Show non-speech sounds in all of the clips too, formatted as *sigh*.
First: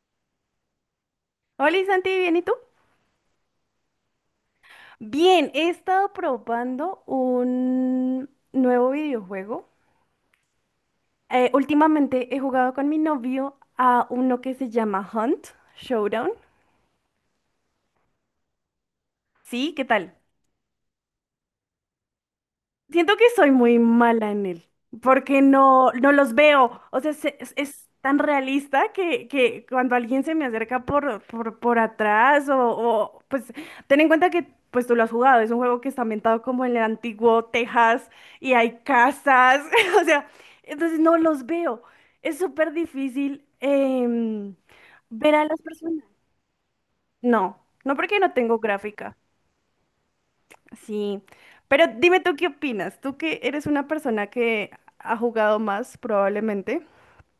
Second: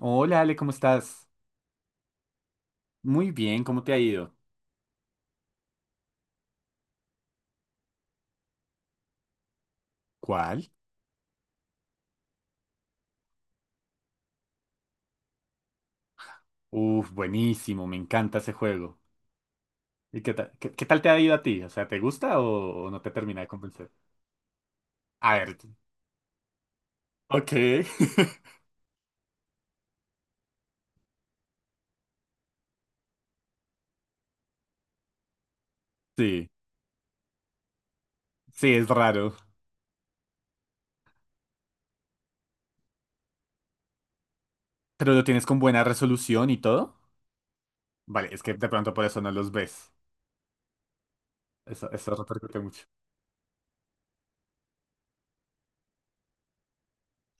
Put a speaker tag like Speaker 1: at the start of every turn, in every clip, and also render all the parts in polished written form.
Speaker 1: Hola Ale, ¿cómo estás?
Speaker 2: Hola Santi, ¿bien y tú?
Speaker 1: Muy bien, ¿cómo te ha ido?
Speaker 2: Bien, he estado probando un nuevo videojuego.
Speaker 1: ¿Cuál?
Speaker 2: Últimamente he jugado con mi novio a uno que se llama Hunt Showdown.
Speaker 1: Uf, buenísimo, me encanta ese juego.
Speaker 2: Sí, ¿qué tal?
Speaker 1: ¿Y qué tal te ha ido a ti? O sea, ¿te gusta o no te
Speaker 2: Siento que
Speaker 1: termina de
Speaker 2: soy muy
Speaker 1: convencer?
Speaker 2: mala en él,
Speaker 1: A
Speaker 2: porque
Speaker 1: ver,
Speaker 2: no los veo. O sea, se- es,
Speaker 1: ok.
Speaker 2: es tan
Speaker 1: *laughs*
Speaker 2: realista que cuando alguien se me acerca por atrás pues ten en cuenta que pues tú lo has jugado, es un juego que está ambientado
Speaker 1: Sí,
Speaker 2: como en el antiguo Texas y
Speaker 1: sí,
Speaker 2: hay
Speaker 1: es raro.
Speaker 2: casas, *laughs* o sea, entonces no los veo. Es súper difícil
Speaker 1: ¿Pero lo
Speaker 2: ver a
Speaker 1: tienes con
Speaker 2: las
Speaker 1: buena
Speaker 2: personas.
Speaker 1: resolución y todo?
Speaker 2: No, no porque
Speaker 1: Vale,
Speaker 2: no
Speaker 1: es que
Speaker 2: tengo
Speaker 1: de pronto por
Speaker 2: gráfica.
Speaker 1: eso no los ves.
Speaker 2: Sí, pero
Speaker 1: Eso
Speaker 2: dime tú qué
Speaker 1: repercute mucho.
Speaker 2: opinas, tú que eres una persona que ha jugado más probablemente.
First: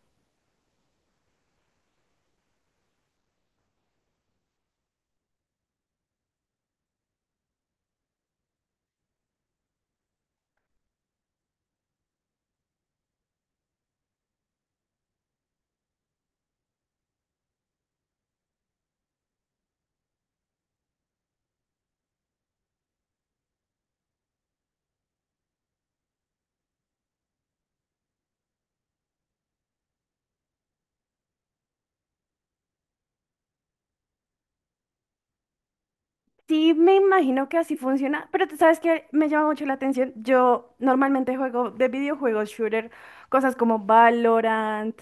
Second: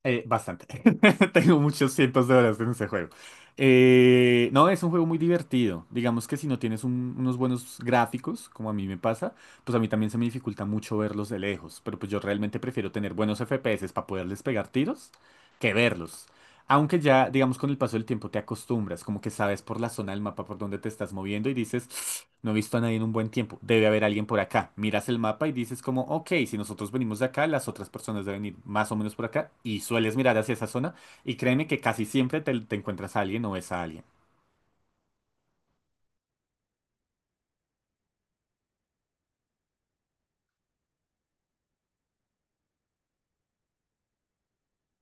Speaker 1: Bastante. *laughs* Tengo muchos cientos de horas en ese juego. No, es un juego muy divertido. Digamos que si no tienes unos buenos gráficos, como a mí me pasa, pues a mí también se me dificulta mucho verlos de lejos. Pero pues yo realmente prefiero tener buenos FPS para poderles pegar tiros que verlos. Aunque ya, digamos, con el paso del tiempo te acostumbras, como que sabes por la zona del mapa por donde te estás moviendo y dices, "Ps, no he visto a nadie en un buen tiempo, debe haber alguien por acá". Miras el mapa y dices como, ok, si nosotros venimos de acá, las otras personas deben ir más o menos por acá y sueles mirar hacia esa zona y créeme que casi siempre te encuentras a alguien o ves a alguien.
Speaker 2: Sí, me imagino que así funciona, pero tú sabes que me llama mucho la atención. Yo normalmente juego de videojuegos shooter, cosas como Valorant,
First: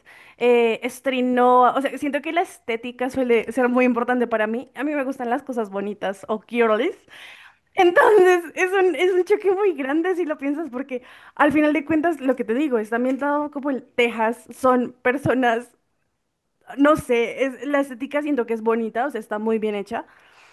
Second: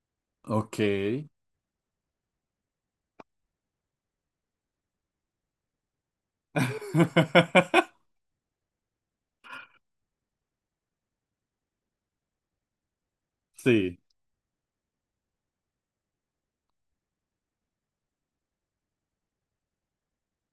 Speaker 1: Ok.
Speaker 2: Strinoa, o sea, siento que la estética suele ser muy importante para mí. A mí me gustan las cosas bonitas o girlies.
Speaker 1: *laughs*
Speaker 2: Entonces, es un choque muy grande si lo piensas, porque al final de cuentas, lo que te digo, está ambientado como en
Speaker 1: Sí,
Speaker 2: Texas, son personas, no sé, es, la estética siento que es bonita, o sea, está muy bien hecha.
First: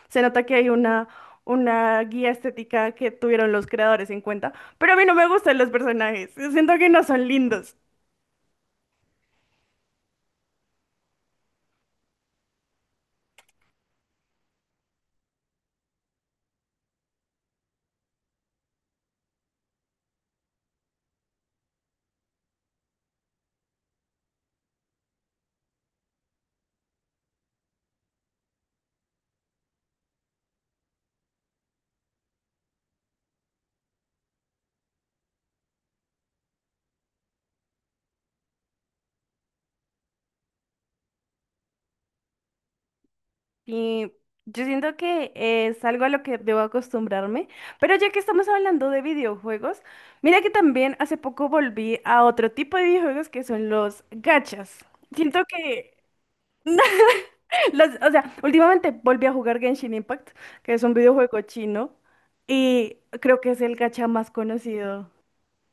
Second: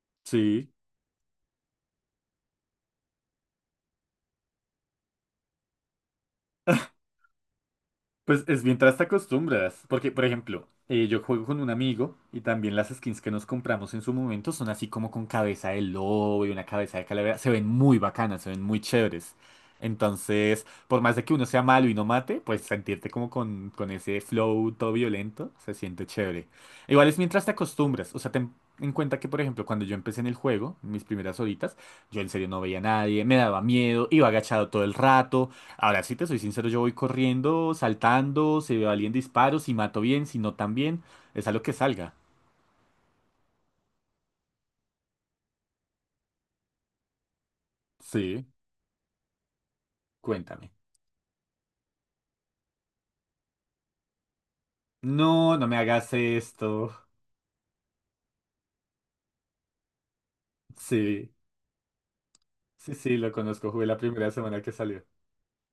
Speaker 2: Se nota que hay
Speaker 1: sí.
Speaker 2: una guía estética que tuvieron los creadores en cuenta, pero a mí no me gustan los personajes, siento que no son lindos.
Speaker 1: Pues es mientras te acostumbras, porque por ejemplo, yo juego con un amigo y también las skins que nos compramos en su momento son así como con cabeza de lobo y una cabeza de calavera, se ven muy bacanas, se ven muy chéveres. Entonces, por más de que uno sea malo y no mate, pues sentirte como con ese flow todo violento se siente chévere. Igual es mientras te acostumbras, o sea, ten en cuenta que por ejemplo cuando yo empecé en el juego, mis primeras horitas, yo en serio no veía a nadie, me daba miedo, iba agachado todo el rato. Ahora, si te soy sincero, yo voy corriendo, saltando, se valían disparos, si mato bien, si no tan bien, es a lo que salga.
Speaker 2: Y yo siento que es algo a lo que debo acostumbrarme. Pero ya que
Speaker 1: Sí,
Speaker 2: estamos hablando de videojuegos, mira que
Speaker 1: cuéntame.
Speaker 2: también hace poco volví a otro tipo de videojuegos que son los gachas. Siento
Speaker 1: No, no me
Speaker 2: que
Speaker 1: hagas esto.
Speaker 2: *laughs* o sea, últimamente volví a jugar Genshin Impact, que es un
Speaker 1: Sí,
Speaker 2: videojuego chino,
Speaker 1: sí,
Speaker 2: y
Speaker 1: sí, lo
Speaker 2: creo que es
Speaker 1: conozco,
Speaker 2: el
Speaker 1: jugué la
Speaker 2: gacha más
Speaker 1: primera semana que salió.
Speaker 2: conocido.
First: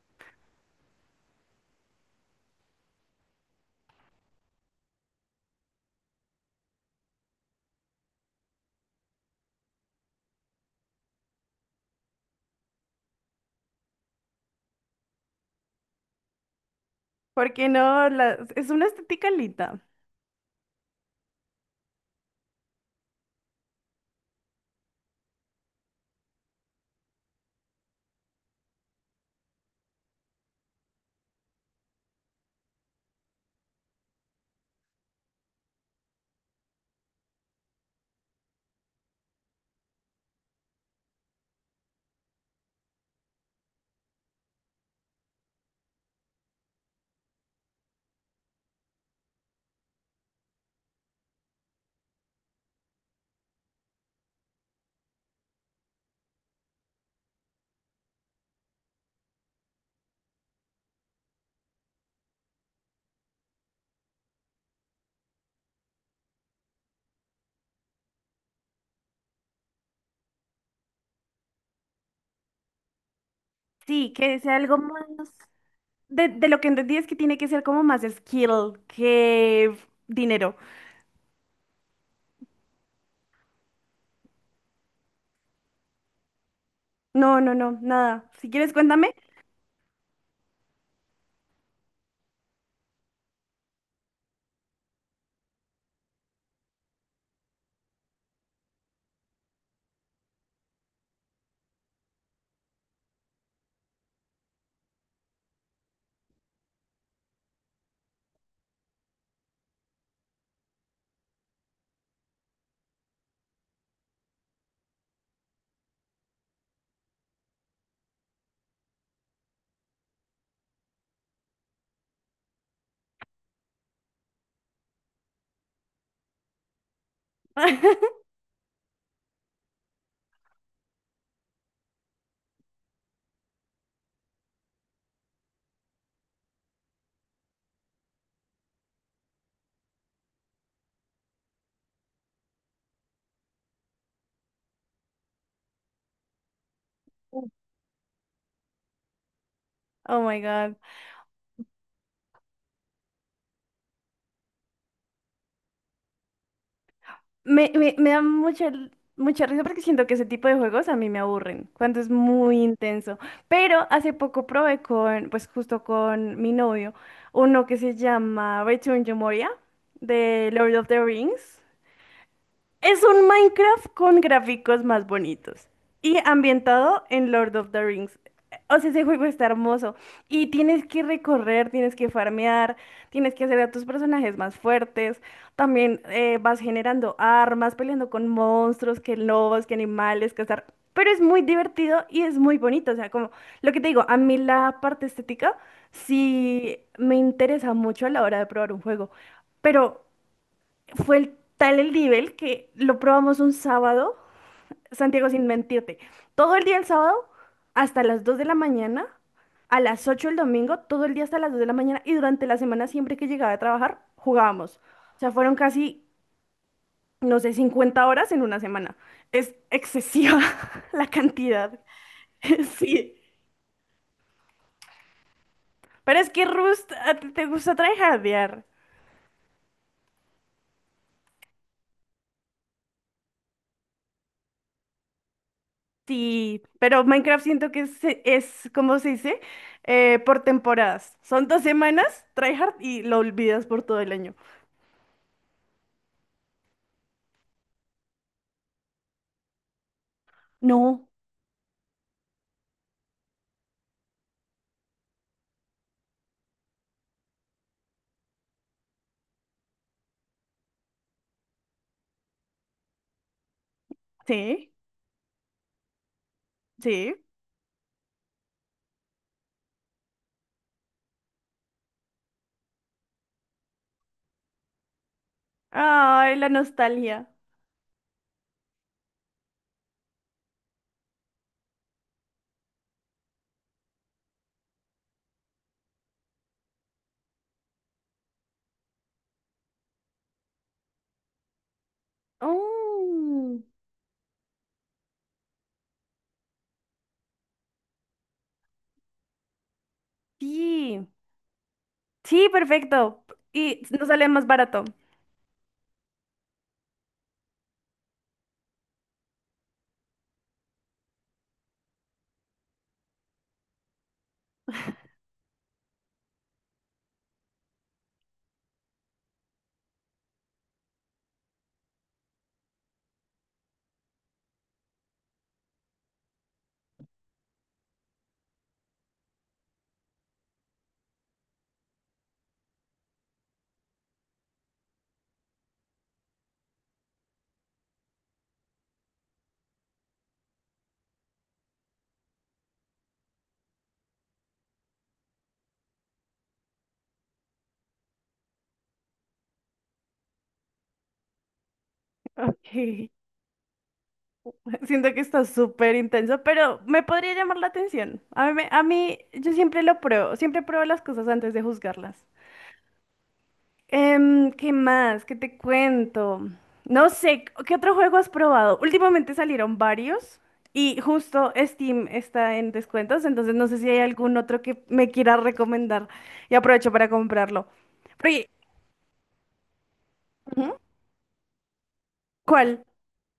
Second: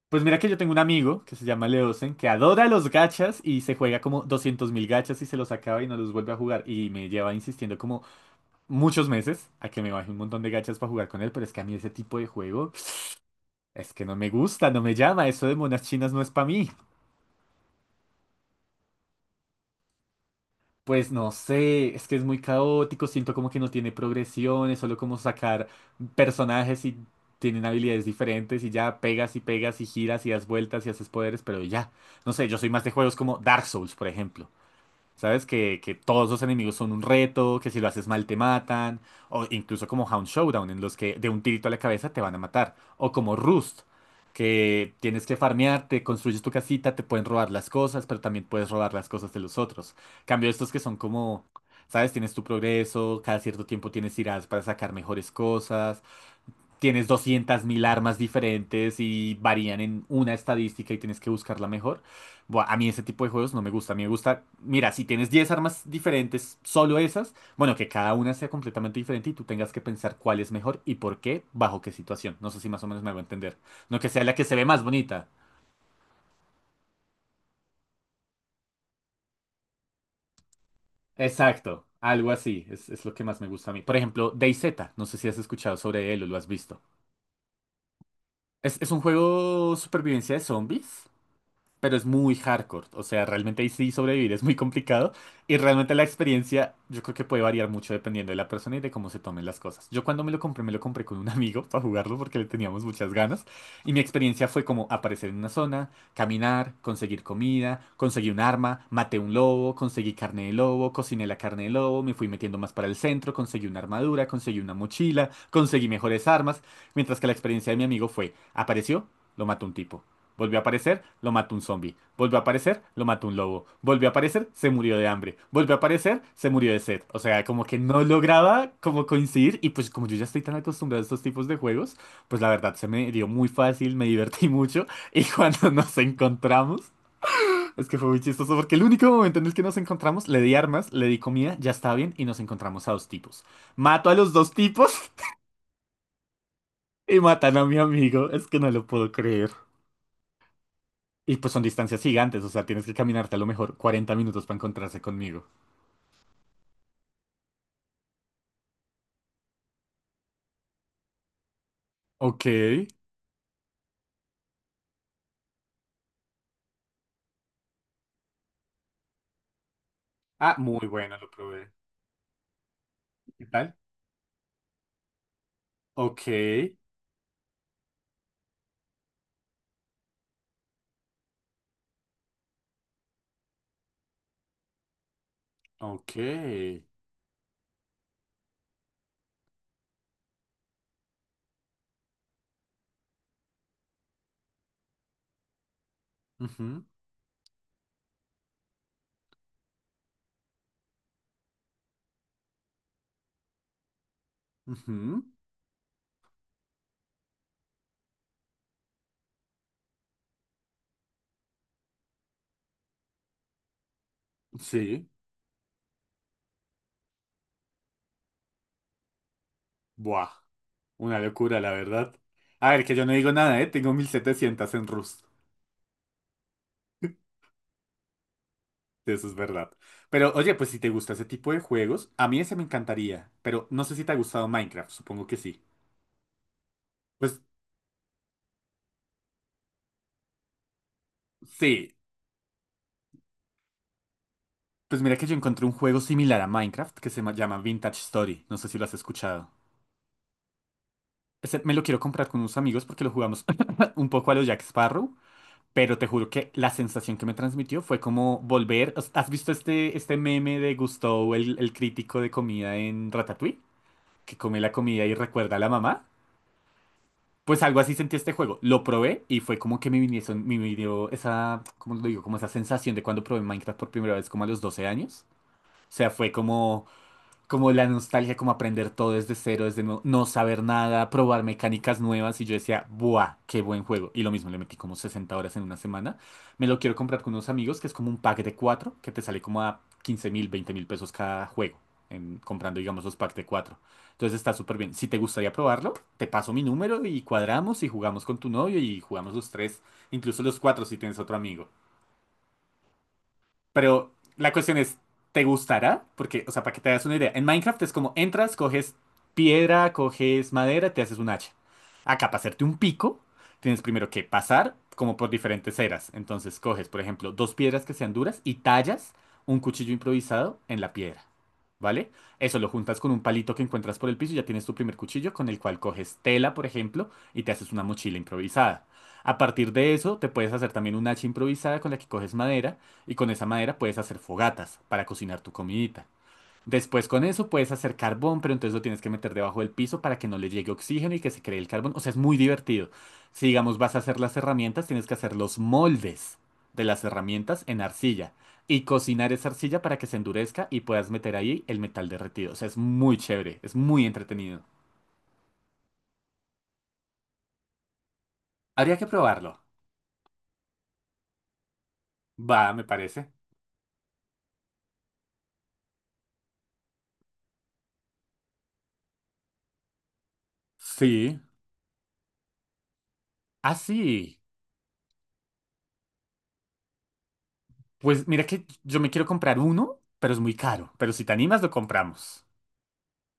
Speaker 1: Pues mira que yo tengo un amigo que se llama Leosen, que adora los gachas y se juega como 200 mil gachas y se los acaba y no los vuelve a jugar. Y me lleva insistiendo como muchos meses a que me baje un montón de gachas para jugar con él, pero es que a mí ese tipo de juego es que no me gusta, no me llama, eso de monas chinas no es para mí.
Speaker 2: Porque no, es una estética linda.
Speaker 1: Pues no sé, es que es muy caótico, siento como que no tiene progresión, es solo como sacar personajes y tienen habilidades diferentes y ya pegas y pegas y giras y das vueltas y haces poderes, pero ya. No sé, yo soy más de juegos como Dark Souls, por ejemplo. ¿Sabes? Que todos los enemigos son un reto, que si lo haces mal te matan, o incluso como Hound Showdown, en los que de un tirito a la cabeza te van a matar, o como Rust, que tienes que farmearte, construyes tu casita, te pueden robar las cosas, pero también puedes robar las cosas de los otros. Cambio estos que son como, ¿sabes? Tienes tu progreso, cada cierto tiempo tienes tiradas para sacar mejores cosas, tienes 200.000 armas diferentes y varían en una estadística y tienes que buscar la mejor. Buah, a mí ese tipo de juegos no me gusta. A mí me gusta, mira, si tienes 10 armas diferentes, solo esas, bueno, que cada una sea completamente diferente y tú tengas que pensar cuál es mejor y por qué, bajo qué situación. No sé si más o menos me hago entender. No que
Speaker 2: Sí,
Speaker 1: sea la
Speaker 2: que
Speaker 1: que
Speaker 2: sea
Speaker 1: se ve
Speaker 2: algo
Speaker 1: más
Speaker 2: más.
Speaker 1: bonita.
Speaker 2: De lo que entendí es que tiene que ser como más skill que dinero.
Speaker 1: Exacto, algo así, es lo que más me gusta a mí. Por ejemplo, DayZ, no sé si has escuchado sobre él o lo has visto.
Speaker 2: No, no, no, nada. Si quieres,
Speaker 1: Es un
Speaker 2: cuéntame.
Speaker 1: juego supervivencia de zombies pero es muy hardcore. O sea, realmente ahí sí sobrevivir es muy complicado. Y realmente la experiencia yo creo que puede variar mucho dependiendo de la persona y de cómo se tomen las cosas. Yo cuando me lo compré con un amigo para jugarlo porque le teníamos muchas ganas. Y mi experiencia fue como aparecer en una zona, caminar, conseguir comida, conseguí un arma, maté un lobo, conseguí carne de lobo, cociné la carne de lobo, me fui metiendo más para el centro, conseguí una armadura, conseguí una mochila, conseguí mejores armas. Mientras que la experiencia de mi amigo fue, apareció, lo mató un tipo. Volvió a aparecer, lo mató un zombie. Volvió a aparecer, lo mató un lobo. Volvió a aparecer, se murió de hambre. Volvió a aparecer, se murió de sed. O sea, como que no
Speaker 2: *laughs*
Speaker 1: lograba como coincidir y pues como yo ya estoy tan acostumbrado a estos tipos de juegos, pues la verdad se me dio muy fácil, me divertí mucho y cuando *laughs* nos encontramos, es que fue muy chistoso porque el único momento en el que nos encontramos, le di armas, le di comida, ya está bien y nos encontramos a dos tipos. Mato a los dos tipos *laughs* y matan a mi amigo, es que no lo puedo creer.
Speaker 2: Oh my God.
Speaker 1: Y pues son distancias gigantes, o sea, tienes que caminarte a lo mejor 40 minutos para encontrarse conmigo.
Speaker 2: Me da mucha, mucha risa porque siento que ese tipo de juegos a mí me aburren, cuando es
Speaker 1: Ok.
Speaker 2: muy intenso. Pero hace poco probé con, pues justo con mi novio, uno que se llama Return to Moria, de
Speaker 1: Ah,
Speaker 2: Lord of
Speaker 1: muy
Speaker 2: the
Speaker 1: bueno, lo
Speaker 2: Rings.
Speaker 1: probé.
Speaker 2: Es un
Speaker 1: ¿Qué tal?
Speaker 2: Minecraft con gráficos más bonitos y
Speaker 1: Ok,
Speaker 2: ambientado en Lord of the Rings. O sea, ese juego está hermoso y tienes que recorrer, tienes que farmear, tienes que hacer a tus personajes más fuertes. También vas
Speaker 1: ok.
Speaker 2: generando armas, peleando con monstruos, que lobos, que animales, cazar. Pero es muy divertido y es muy bonito. O sea, como lo que te digo, a mí la parte estética sí
Speaker 1: Ujú,
Speaker 2: me interesa mucho a la hora de probar un juego. Pero fue el, tal el nivel que lo probamos un sábado,
Speaker 1: ujú.
Speaker 2: Santiago, sin mentirte, todo el día el sábado hasta las 2 de la mañana, a las 8 el domingo, todo el día hasta las 2 de la mañana y durante la semana siempre que llegaba a trabajar jugábamos.
Speaker 1: Sí.
Speaker 2: O sea, fueron casi, no sé, 50 horas en una semana. Es
Speaker 1: Buah,
Speaker 2: excesiva *laughs* la
Speaker 1: una locura, la
Speaker 2: cantidad.
Speaker 1: verdad.
Speaker 2: *laughs*
Speaker 1: A ver, que yo no
Speaker 2: Sí.
Speaker 1: digo nada, ¿eh? Tengo 1.700 en Rust.
Speaker 2: Pero es que Rust, a ti
Speaker 1: *laughs*
Speaker 2: te gusta tryhardear.
Speaker 1: Eso es verdad. Pero oye, pues si te gusta ese tipo de juegos, a mí ese me encantaría. Pero no sé si te ha gustado Minecraft, supongo que sí.
Speaker 2: Sí, pero
Speaker 1: Pues
Speaker 2: Minecraft siento que es ¿cómo se dice? Por temporadas. Son dos
Speaker 1: sí,
Speaker 2: semanas, tryhard, y lo olvidas por todo el año.
Speaker 1: pues mira que yo encontré un juego similar a Minecraft que se llama Vintage Story. No sé si lo has escuchado.
Speaker 2: No.
Speaker 1: Ese me lo quiero comprar con unos amigos porque lo jugamos *laughs* un poco a los Jack Sparrow, pero te juro que la sensación que me transmitió fue como volver. ¿Has visto este meme de Gusteau, el crítico de comida en Ratatouille? Que come la
Speaker 2: Sí,
Speaker 1: comida y recuerda a la mamá.
Speaker 2: sí.
Speaker 1: Pues algo así sentí este juego. Lo probé y fue como que me vinieron, me vino esa, ¿cómo lo digo? Como esa sensación de cuando probé Minecraft por primera vez, como a los 12 años. O sea, fue
Speaker 2: Ay, la
Speaker 1: como.
Speaker 2: nostalgia.
Speaker 1: como la nostalgia, como aprender todo desde cero, desde no, no saber nada, probar mecánicas nuevas. Y yo decía, ¡buah! ¡Qué buen juego! Y lo mismo, le metí como 60 horas en una semana. Me lo quiero comprar con unos amigos, que es como un pack de cuatro, que te sale como a 15.000, 20.000 pesos cada juego, comprando, digamos, los packs de
Speaker 2: Oh,
Speaker 1: cuatro. Entonces está súper bien. Si te gustaría probarlo, te paso mi número y cuadramos y jugamos con tu novio y jugamos los tres, incluso los cuatro si
Speaker 2: sí.
Speaker 1: tienes otro amigo.
Speaker 2: Sí, perfecto. Y nos
Speaker 1: Pero
Speaker 2: sale más
Speaker 1: la cuestión
Speaker 2: barato.
Speaker 1: es, ¿te gustará? Porque, o sea, para que te hagas una idea, en Minecraft es como entras, coges piedra, coges madera, te haces un hacha. Acá, para hacerte un pico, tienes primero que pasar como por diferentes eras. Entonces, coges, por ejemplo, dos piedras que sean duras y tallas un cuchillo improvisado en la piedra. ¿Vale? Eso lo juntas con un palito que encuentras por el piso y ya tienes tu primer cuchillo con el cual coges tela, por ejemplo, y te haces una mochila improvisada. A partir de eso, te puedes hacer también un hacha improvisada con la que coges madera y con esa madera puedes hacer fogatas para cocinar tu comidita. Después con eso puedes hacer carbón, pero entonces lo tienes que meter debajo del piso para que no le llegue oxígeno y que se cree el carbón. O sea, es muy divertido. Si digamos vas a hacer las herramientas, tienes que hacer los moldes de las herramientas en arcilla y cocinar esa arcilla para que se endurezca y puedas meter ahí el metal derretido. O sea, es
Speaker 2: Ok.
Speaker 1: muy chévere, es muy entretenido.
Speaker 2: *laughs* Siento que está súper intenso, pero me podría llamar la atención. A mí, a
Speaker 1: Habría que
Speaker 2: mí, yo
Speaker 1: probarlo.
Speaker 2: siempre lo pruebo, siempre pruebo las cosas antes de juzgarlas.
Speaker 1: Va, me parece.
Speaker 2: ¿Qué más? ¿Qué te cuento? No sé, ¿qué otro juego has probado? Últimamente salieron varios y
Speaker 1: Sí.
Speaker 2: justo Steam está en descuentos, entonces no
Speaker 1: Ah,
Speaker 2: sé si hay algún
Speaker 1: sí.
Speaker 2: otro que me quiera recomendar y aprovecho para comprarlo.
Speaker 1: Pues
Speaker 2: Pero,
Speaker 1: mira
Speaker 2: y-
Speaker 1: que yo me quiero comprar uno, pero es muy
Speaker 2: Ujú.
Speaker 1: caro. Pero si te animas, lo compramos.
Speaker 2: ¿Cuál?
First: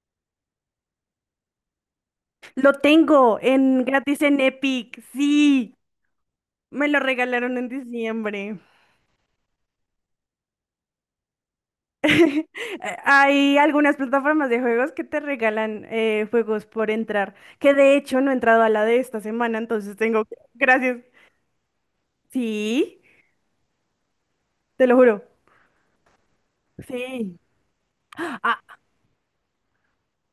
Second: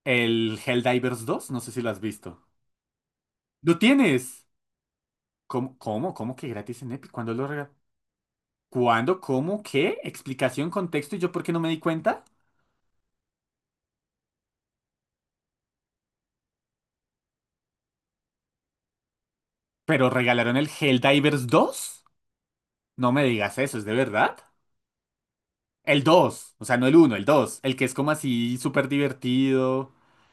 Speaker 1: El Helldivers dos, no sé si lo has visto.
Speaker 2: Lo tengo
Speaker 1: ¡Lo
Speaker 2: en gratis en
Speaker 1: tienes!
Speaker 2: Epic, sí,
Speaker 1: ¿Cómo, cómo, cómo que gratis
Speaker 2: me
Speaker 1: en
Speaker 2: lo
Speaker 1: Epic? ¿Cuándo lo
Speaker 2: regalaron en
Speaker 1: regalaron?
Speaker 2: diciembre.
Speaker 1: ¿Cuándo? ¿Cómo? ¿Qué? ¿Explicación, contexto? ¿Y yo por qué no me di cuenta?
Speaker 2: Hay algunas plataformas de juegos que te regalan juegos por entrar, que de hecho no he entrado a la de esta semana, entonces
Speaker 1: ¿Pero
Speaker 2: tengo,
Speaker 1: regalaron el
Speaker 2: gracias,
Speaker 1: Helldivers dos?
Speaker 2: sí,
Speaker 1: No me digas eso, ¿es de verdad?
Speaker 2: te lo juro.
Speaker 1: El dos, o sea, no el uno, el
Speaker 2: Sí.
Speaker 1: 2. El que es como así
Speaker 2: Ah,
Speaker 1: súper divertido.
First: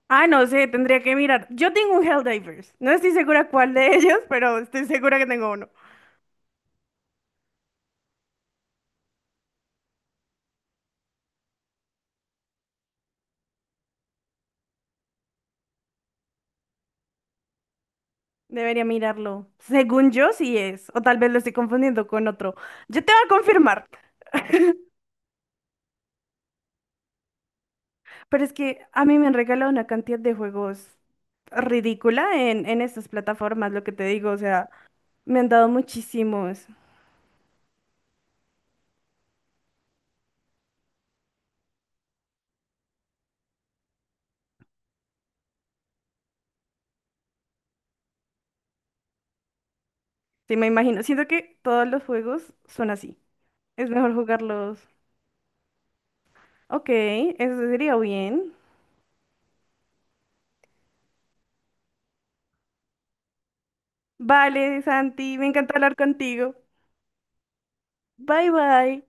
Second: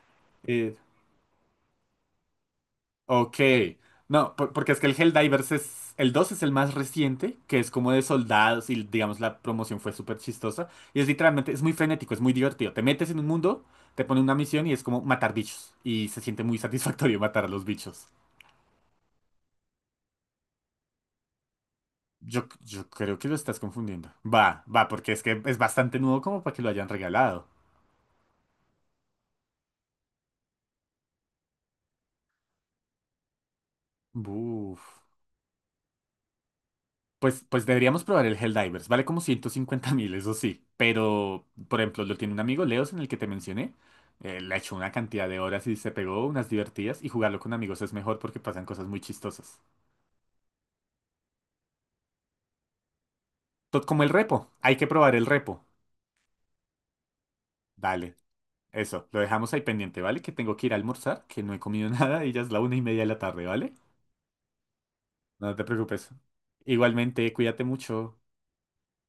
Speaker 2: no sé,
Speaker 1: eh,
Speaker 2: tendría que mirar. Yo tengo un Helldivers. No estoy
Speaker 1: Ok.
Speaker 2: segura cuál de *laughs* ellos,
Speaker 1: No,
Speaker 2: pero
Speaker 1: porque es
Speaker 2: estoy
Speaker 1: que el
Speaker 2: segura que tengo
Speaker 1: Helldivers
Speaker 2: uno.
Speaker 1: es. El 2 es el más reciente, que es como de soldados y digamos la promoción fue súper chistosa. Y es literalmente, es muy frenético, es muy divertido. Te metes en un mundo, te pone una misión y es como matar bichos. Y se siente muy *laughs* satisfactorio matar a los bichos.
Speaker 2: Debería mirarlo. Según yo, sí es. O tal vez lo estoy confundiendo con
Speaker 1: Yo,
Speaker 2: otro.
Speaker 1: yo
Speaker 2: Yo te
Speaker 1: creo
Speaker 2: voy a
Speaker 1: que lo estás
Speaker 2: confirmar.
Speaker 1: confundiendo. Va, va, porque es que es bastante nuevo como para que lo hayan regalado.
Speaker 2: Pero es que a mí me han regalado una cantidad de juegos ridícula en estas plataformas, lo que te digo. O sea,
Speaker 1: Buf.
Speaker 2: me han dado muchísimos.
Speaker 1: Pues deberíamos probar el Helldivers. Vale como 150.000, eso sí. Pero, por ejemplo, lo tiene un amigo, Leos, en el que te mencioné. Le ha hecho una cantidad de horas y se pegó unas divertidas. Y jugarlo con amigos es mejor porque pasan cosas muy chistosas.
Speaker 2: Sí, me imagino. Siento que todos los juegos son así.
Speaker 1: Tot
Speaker 2: Es
Speaker 1: como el
Speaker 2: mejor
Speaker 1: repo. Hay
Speaker 2: jugarlos.
Speaker 1: que probar el repo.
Speaker 2: Ok, eso sería
Speaker 1: Dale.
Speaker 2: bien.
Speaker 1: Eso, lo dejamos ahí pendiente, ¿vale? Que tengo que ir a almorzar, que no he comido *laughs* nada y ya es la 1:30 de la tarde, ¿vale?
Speaker 2: Vale, Santi, me
Speaker 1: No te
Speaker 2: encantó hablar
Speaker 1: preocupes.
Speaker 2: contigo.
Speaker 1: Igualmente, cuídate mucho.
Speaker 2: Bye bye.